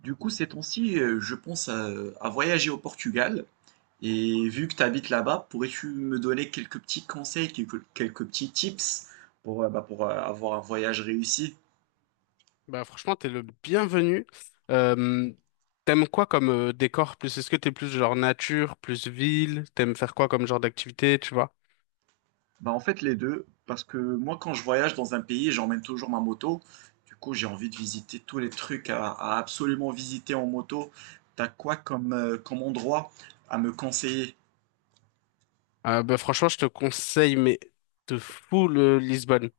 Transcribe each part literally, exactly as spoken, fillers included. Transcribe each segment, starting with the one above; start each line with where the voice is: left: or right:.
right: Du coup, ces temps-ci, euh, je pense à, à voyager au Portugal. Et vu que tu habites là-bas, pourrais-tu me donner quelques petits conseils, quelques, quelques petits tips pour, euh, bah, pour euh, avoir un voyage réussi?
left: Bah franchement, t'es le bienvenu. Euh, t'aimes quoi comme euh, décor plus? Est-ce que t'es plus genre nature, plus ville? T'aimes faire quoi comme genre d'activité, tu vois?
right: Bah, en fait, les deux. Parce que moi, quand je voyage dans un pays, j'emmène toujours ma moto. Du coup, j'ai envie de visiter tous les trucs à, à absolument visiter en moto. T'as quoi comme, euh, comme endroit à me conseiller?
left: Euh, bah franchement, je te conseille, mais de fou le Lisbonne.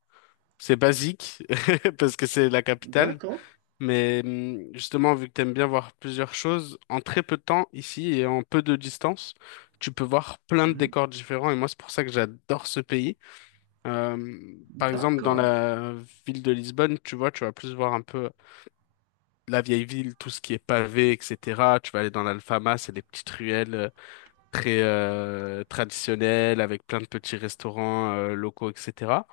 left: C'est basique parce que c'est la capitale,
right: D'accord.
left: mais hum, justement, vu que t'aimes bien voir plusieurs choses, en très peu de temps ici et en peu de distance, tu peux voir plein de
right: Mhm.
left: décors différents. Et moi, c'est pour ça que j'adore ce pays. Euh, par exemple, dans
right: D'accord.
left: la ville de Lisbonne, tu vois, tu vas plus voir un peu la vieille ville, tout ce qui est pavé, et cetera. Tu vas aller dans l'Alfama, c'est des petites ruelles euh, très euh, traditionnelles, avec plein de petits restaurants euh, locaux, et cetera.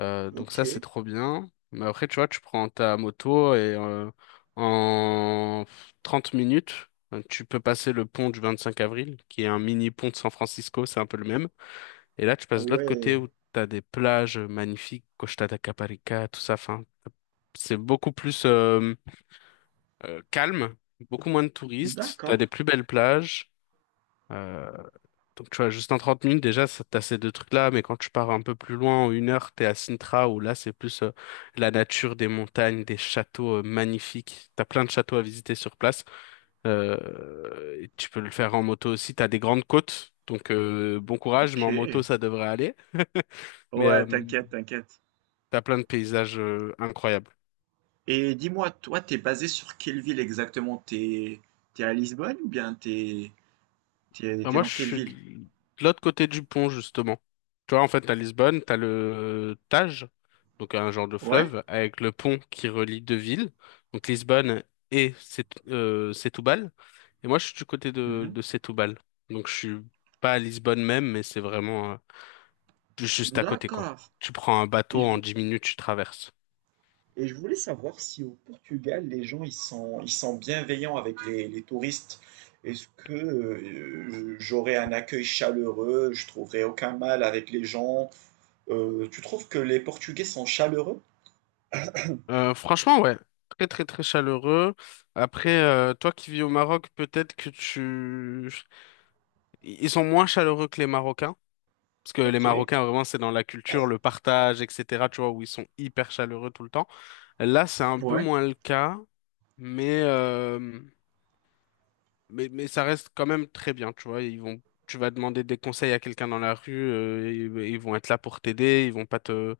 left: Euh, donc
right: Ok.
left: ça, c'est trop bien. Mais après, tu vois, tu prends ta moto et euh, en trente minutes, euh, tu peux passer le pont du vingt-cinq avril, qui est un mini pont de San Francisco, c'est un peu le même. Et là, tu
right: Ah
left: passes de l'autre côté
right: ouais.
left: où tu as des plages magnifiques, Costa da Caparica, tout ça. Enfin, c'est beaucoup plus euh, euh, calme, beaucoup moins de touristes. Tu as
right: D'accord.
left: des plus belles plages. Euh, donc, tu vois, juste en trente minutes, déjà, ça- t'as ces deux trucs-là. Mais quand tu pars un peu plus loin, en une heure, t'es à Sintra, où là, c'est plus euh, la nature, des montagnes, des châteaux euh, magnifiques. T'as plein de châteaux à visiter sur place. Euh, et tu peux le faire en moto aussi. T'as des grandes côtes. Donc, euh, bon courage,
right: Ok.
left: mais en moto, ça devrait aller. Mais
right: Ouais,
left: euh,
right: t'inquiète, t'inquiète.
left: t'as plein de paysages euh, incroyables.
right: Et dis-moi, toi, t'es basé sur quelle ville exactement? T'es, t'es à Lisbonne ou bien t'es, t'es,
left: Bah,
right: t'es
left: moi, je
right: dans quelle
left: suis
right: ville?
left: de l'autre côté du pont, justement. Tu vois, en fait, à Lisbonne, t'as le Tage, donc un genre de
right: Ouais?
left: fleuve, avec le pont qui relie deux villes, donc Lisbonne et Set euh, Setúbal. Et moi, je suis du côté de,
right: Mhm.
left: de Setúbal. Donc, je suis pas à Lisbonne même, mais c'est vraiment euh, juste à côté, quoi.
right: D'accord.
left: Tu prends un
right: Et
left: bateau,
right: je,
left: en
right: vou-
left: dix minutes, tu traverses.
right: et je voulais savoir si au Portugal, les gens, ils sont, ils sont bienveillants avec les, les touristes. Est-ce que euh, j'aurai un accueil chaleureux? Je trouverai aucun mal avec les gens. Euh, tu trouves que les Portugais sont chaleureux?
left: Euh, franchement, ouais. Très, très, très chaleureux. Après, euh, toi qui vis au Maroc, peut-être que tu... Ils sont moins chaleureux que les Marocains. Parce que les
right: Ok.
left: Marocains, vraiment, c'est dans la culture, le partage, et cetera. Tu vois, où ils sont hyper chaleureux tout le temps. Là, c'est un peu
right: Ouais.
left: moins le cas. Mais, euh, mais, mais, ça reste quand même très bien, tu vois. Ils vont, tu vas demander des conseils à quelqu'un dans la rue, euh, ils, ils vont être là pour t'aider, ils vont pas te,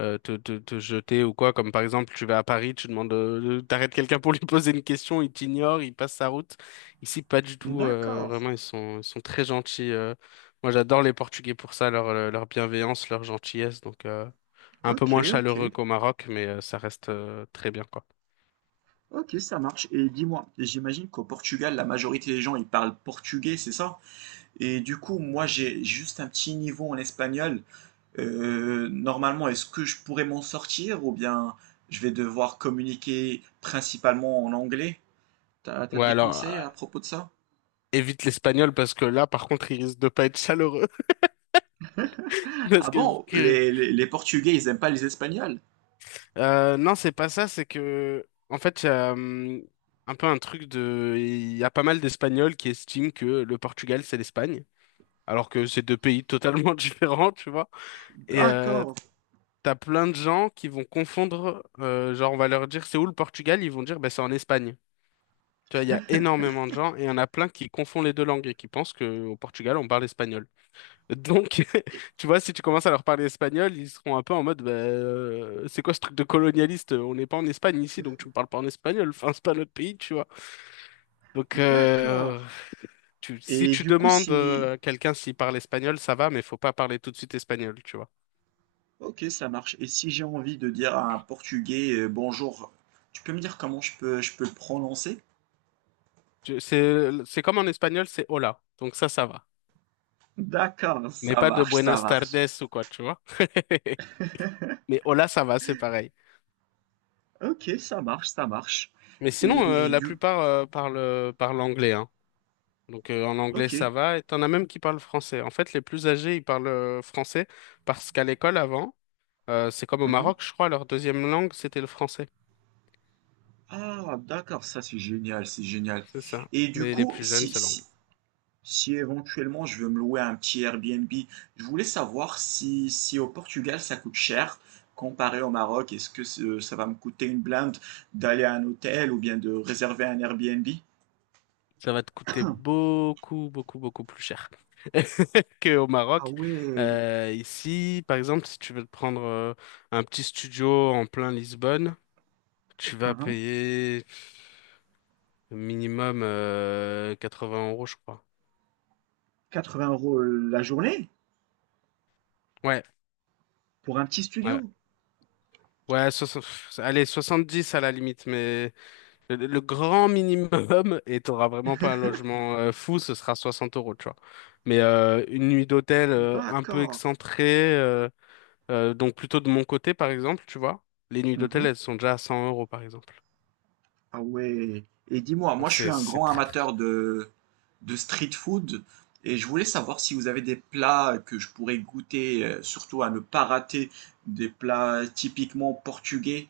left: euh, te, te, te jeter ou quoi. Comme par exemple, tu vas à Paris, tu demandes, euh, t'arrêtes quelqu'un pour lui poser une question, il t'ignore, il passe sa route. Ici, pas du tout. Euh,
right: D'accord.
left: vraiment, ils sont, ils sont très gentils. euh. Moi, j'adore les Portugais pour ça, leur, euh, leur bienveillance, leur gentillesse. Donc, euh, un peu
right: Ok,
left: moins
right: ok.
left: chaleureux qu'au Maroc, mais euh, ça reste euh, très bien, quoi.
right: Ok, ça marche. Et dis-moi, j'imagine qu'au Portugal, la majorité des gens, ils parlent portugais, c'est ça? Et du coup, moi, j'ai juste un petit niveau en espagnol. Euh, normalement, est-ce que je pourrais m'en sortir ou bien je vais devoir communiquer principalement en anglais? T'as, t'as
left: Ouais,
right: des
left: alors,
right: conseils
left: euh,
right: à propos de ça?
left: évite l'espagnol parce que là, par contre, il risque de pas être chaleureux. Parce
right: Ah
left: que,
right: bon,
left: que-
right: les, les- les Portugais, ils aiment pas les Espagnols?
left: euh, non, c'est pas ça, c'est que, en fait, il y a hum, un peu un truc de. Il y a pas mal d'Espagnols qui estiment que le Portugal, c'est l'Espagne, alors que c'est deux pays totalement différents, tu vois. Et euh,
right: D'accord.
left: t'as plein de gens qui vont confondre, euh, genre on va leur dire c'est où le Portugal, ils vont dire bah, c'est en Espagne. Tu vois, il y a énormément de gens et il y en a plein qui confondent les deux langues et qui pensent qu'au Portugal on parle espagnol. Donc, tu vois, si tu commences à leur parler espagnol, ils seront un peu en mode bah, euh, c'est quoi ce truc de colonialiste? On n'est pas en Espagne ici, donc tu me parles pas en espagnol, enfin c'est pas notre pays, tu vois. Donc, euh,
right: D'accord.
left: tu- si
right: Et
left: tu
right: du coup,
left: demandes
right: si...
left: euh, à quelqu'un s'il parle espagnol, ça va, mais faut pas parler tout de suite espagnol, tu vois.
right: Ok, ça marche. Et si j'ai envie de dire à un Portugais euh, bonjour, tu peux me dire comment je peux, je peux le prononcer?
left: Tu- C'est c'est comme en espagnol, c'est hola, donc ça, ça va.
right: D'accord,
left: Mais
right: ça
left: pas de
right: marche, ça
left: Buenas
right: marche.
left: tardes ou quoi, tu vois. Mais hola, ça va, c'est pareil.
right: Ok, ça marche, ça marche.
left: Mais sinon, euh,
right: Et
left: la
right: du...
left: plupart euh, parlent, euh, parlent anglais, hein. Donc euh, en anglais,
right: Ok.
left: ça va. Et t'en as même qui parlent français. En fait, les plus âgés, ils parlent euh, français parce qu'à l'école, avant, euh, c'est comme au
right: Mhm.
left: Maroc, je crois, leur deuxième langue, c'était le français.
right: Ah, d'accord, ça c'est génial, c'est génial.
left: C'est ça.
right: Et du
left: Mais les
right: coup,
left: plus jeunes,
right: si,
left: c'est
right: si,
left: l'anglais.
right: si éventuellement je veux me louer un petit Airbnb, je voulais savoir si, si au Portugal ça coûte cher comparé au Maroc. Est-ce que ce- ça va me coûter une blinde d'aller à un hôtel ou bien de réserver un Airbnb?
left: Ça va te coûter beaucoup, beaucoup, beaucoup plus cher qu'au
right: Ah
left: Maroc.
right: ouais,
left: Euh, ici, par exemple, si tu veux te prendre euh, un petit studio en plein Lisbonne, tu vas
right: hein,
left: payer minimum euh, quatre-vingts euros, je crois.
right: quatre-vingts euros la journée
left: Ouais,
right: pour un petit
left: ouais.
right: studio.
left: Ouais, soixante- pff, allez, soixante-dix à la limite, mais le, le grand minimum, et t'auras vraiment pas un logement euh, fou, ce sera soixante euros, tu vois. Mais euh, une nuit d'hôtel euh, un peu
right: D'accord.
left: excentrée, euh, euh, donc plutôt de mon côté, par exemple, tu vois. Les nuits
right: Mhm.
left: d'hôtel, elles sont déjà à cent euros, par exemple.
right: Ah ouais. Et dis-moi, moi
left: Donc
right: je suis
left: c'est
right: un
left: c'est
right: grand
left: très très.
right: amateur de, de street food et je voulais savoir si vous avez des plats que je pourrais goûter, euh, surtout à ne pas rater, des plats typiquement portugais.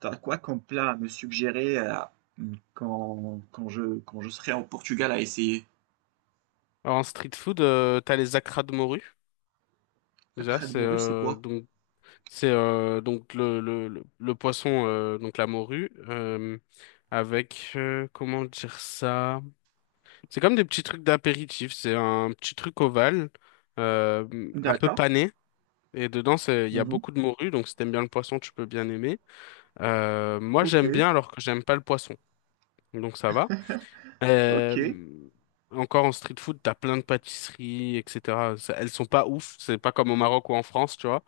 right: T'as quoi comme plat à me suggérer euh, quand, quand je, quand je serai en Portugal à essayer?
left: Alors, en street food, euh, t'as les accras de morue.
right: La
left: Déjà,
right: crade
left: c'est
right: morue, c'est
left: euh,
right: quoi?
left: donc C'est euh, donc le, le, le, le poisson, euh, donc la morue, euh, avec, euh, comment dire ça? C'est comme des petits trucs d'apéritif, c'est un petit truc ovale, euh, un peu
right: D'accord.
left: pané, et dedans, c'est, il y a
right: Mhm.
left: beaucoup de morue, donc si t'aimes bien le poisson, tu peux bien aimer. Euh, moi,
right: Ok,
left: j'aime bien alors que j'aime pas le poisson, donc ça va.
right: ok.
left: Euh, encore en street food, t'as plein de pâtisseries, et cetera. Ça- Elles sont pas ouf, c'est pas comme au Maroc ou en France, tu vois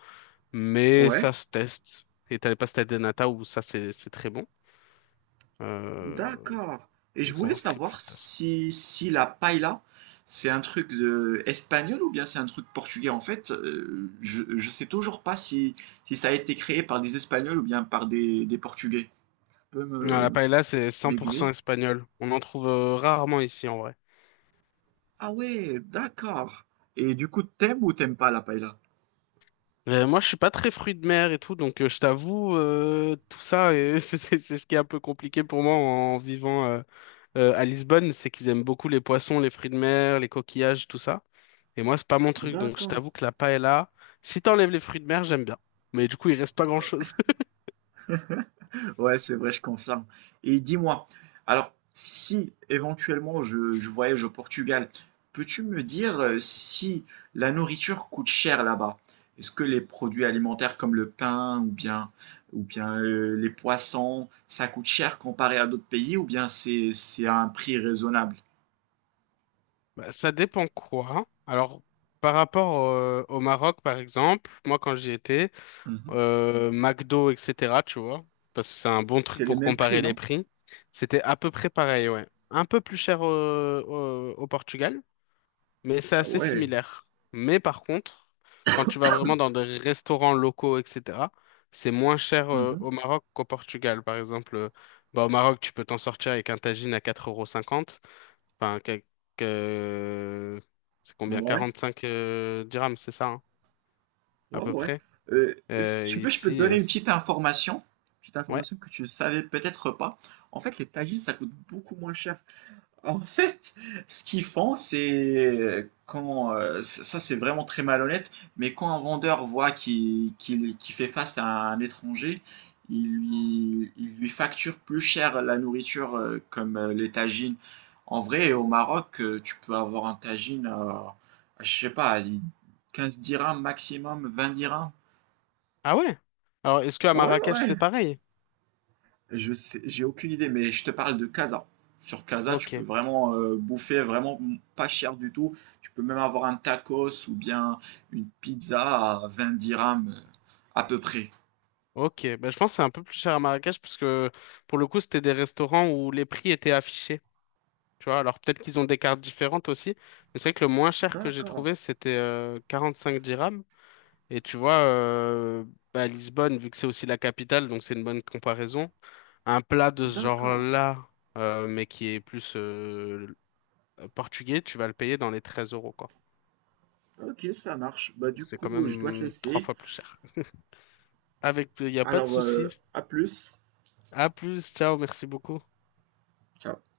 left: mais
right: Ouais.
left: ça se teste. Et t'as les pastas de nata où ça, c'est c'est très bon. Euh,
right: D'accord. Et je
left: donc
right: voulais
left: en street
right: savoir
left: food, t'as ça.
right: si, si la paella, c'est un truc de espagnol ou bien c'est un truc portugais. En fait, euh, je, je sais toujours pas si, si ça a été créé par des Espagnols ou bien par des, des Portugais. Tu peux
left: Non, la
right: me,
left: paella, c'est cent pour cent
right: m'aiguiller?
left: espagnol. On en trouve euh, rarement ici, en vrai.
right: Ah ouais, d'accord. Et du coup, t'aimes ou t'aimes pas la paella?
left: Euh, moi, je suis pas très fruit de mer et tout, donc euh, je t'avoue, euh, tout ça, et c'est c'est- c'est ce qui est un peu compliqué pour moi en vivant euh, euh, à Lisbonne, c'est qu'ils aiment beaucoup les poissons, les fruits de mer, les coquillages, tout ça. Et moi, c'est pas mon truc, donc je
right: D'accord.
left: t'avoue que la paella, si t'enlèves les fruits de mer, j'aime bien. Mais du coup, il reste pas grand-chose.
right: Ouais, c'est vrai, je confirme. Et dis-moi, alors, si éventuellement je, je voyage au Portugal, peux-tu me dire euh, si la nourriture coûte cher là-bas? Est-ce que les produits alimentaires comme le pain ou bien, ou bien euh, les poissons, ça coûte cher comparé à d'autres pays ou bien c'est, c'est à un prix raisonnable?
left: Bah, ça dépend quoi. Hein. Alors, par rapport euh, au Maroc, par exemple, moi, quand j'y étais,
right: Mhm.
left: euh, McDo, et cetera, tu vois, parce que c'est un bon truc
right: C'est les
left: pour
right: mêmes prix,
left: comparer les
right: non?
left: prix, c'était à peu près pareil, ouais. Un peu plus cher euh, au, au Portugal, mais c'est
right: Ah
left: assez
right: ouais.
left: similaire. Mais par contre, quand tu vas vraiment dans des restaurants locaux, et cetera, c'est moins cher euh,
right: Mhm.
left: au Maroc qu'au Portugal. Par exemple, euh, bah, au Maroc, tu peux t'en sortir avec un tagine à quatre euros cinquante. Enfin, quelques... euh, c'est combien?
right: Ouais.
left: quarante-cinq euh, dirhams, c'est ça, hein, à
right: Ouais,
left: peu
right: ouais.
left: près.
right: Euh, si
left: Euh,
right: tu veux, je peux te
left: ici, euh,
right: donner une
left: c-
right: petite information. Petite
left: ouais.
right: information que tu ne savais peut-être pas. En fait, les tagines, ça coûte beaucoup moins cher en fait, ce qu'ils font, c'est quand euh, ça ça, c'est vraiment très malhonnête, mais quand un vendeur voit qu'il qu'il- qu'il fait face à un étranger, il lui, il lui facture plus cher la nourriture euh, comme euh, les tagines. En vrai, au Maroc, euh, tu peux avoir un tagine à, à, je sais pas, à les quinze dirhams maximum, vingt dirhams.
left: Ah ouais? Alors, est-ce qu'à
right: Ouais,
left: Marrakech,
right: ouais,
left: c'est pareil?
right: je sais, j'ai aucune idée, mais je te parle de Casa. Sur Casa, tu peux
left: Ok.
right: vraiment euh, bouffer vraiment pas cher du tout. Tu peux même avoir un tacos ou bien une pizza à vingt dirhams euh, à peu près.
left: Ok. Bah, je pense que c'est un peu plus cher à Marrakech parce que pour le coup, c'était des restaurants où les prix étaient affichés. Tu vois, alors peut-être qu'ils ont des cartes différentes aussi. Mais c'est vrai que le moins cher que j'ai
right: D'accord,
left: trouvé, c'était euh, cinq dirhams. Et tu vois, euh, bah, Lisbonne, vu que c'est aussi la capitale, donc c'est une bonne comparaison. Un plat de ce
right: d'accord.
left: genre-là, euh, mais qui est plus euh, portugais, tu vas le payer dans les treize euros, quoi.
right: Ok, ça marche. Bah du
left: C'est quand
right: coup, je dois te
left: même trois
right: laisser.
left: fois plus cher. Avec, il n'y a pas de
right: Alors,
left: souci.
right: euh, à plus.
left: À plus, ciao, merci beaucoup.
right: Ciao.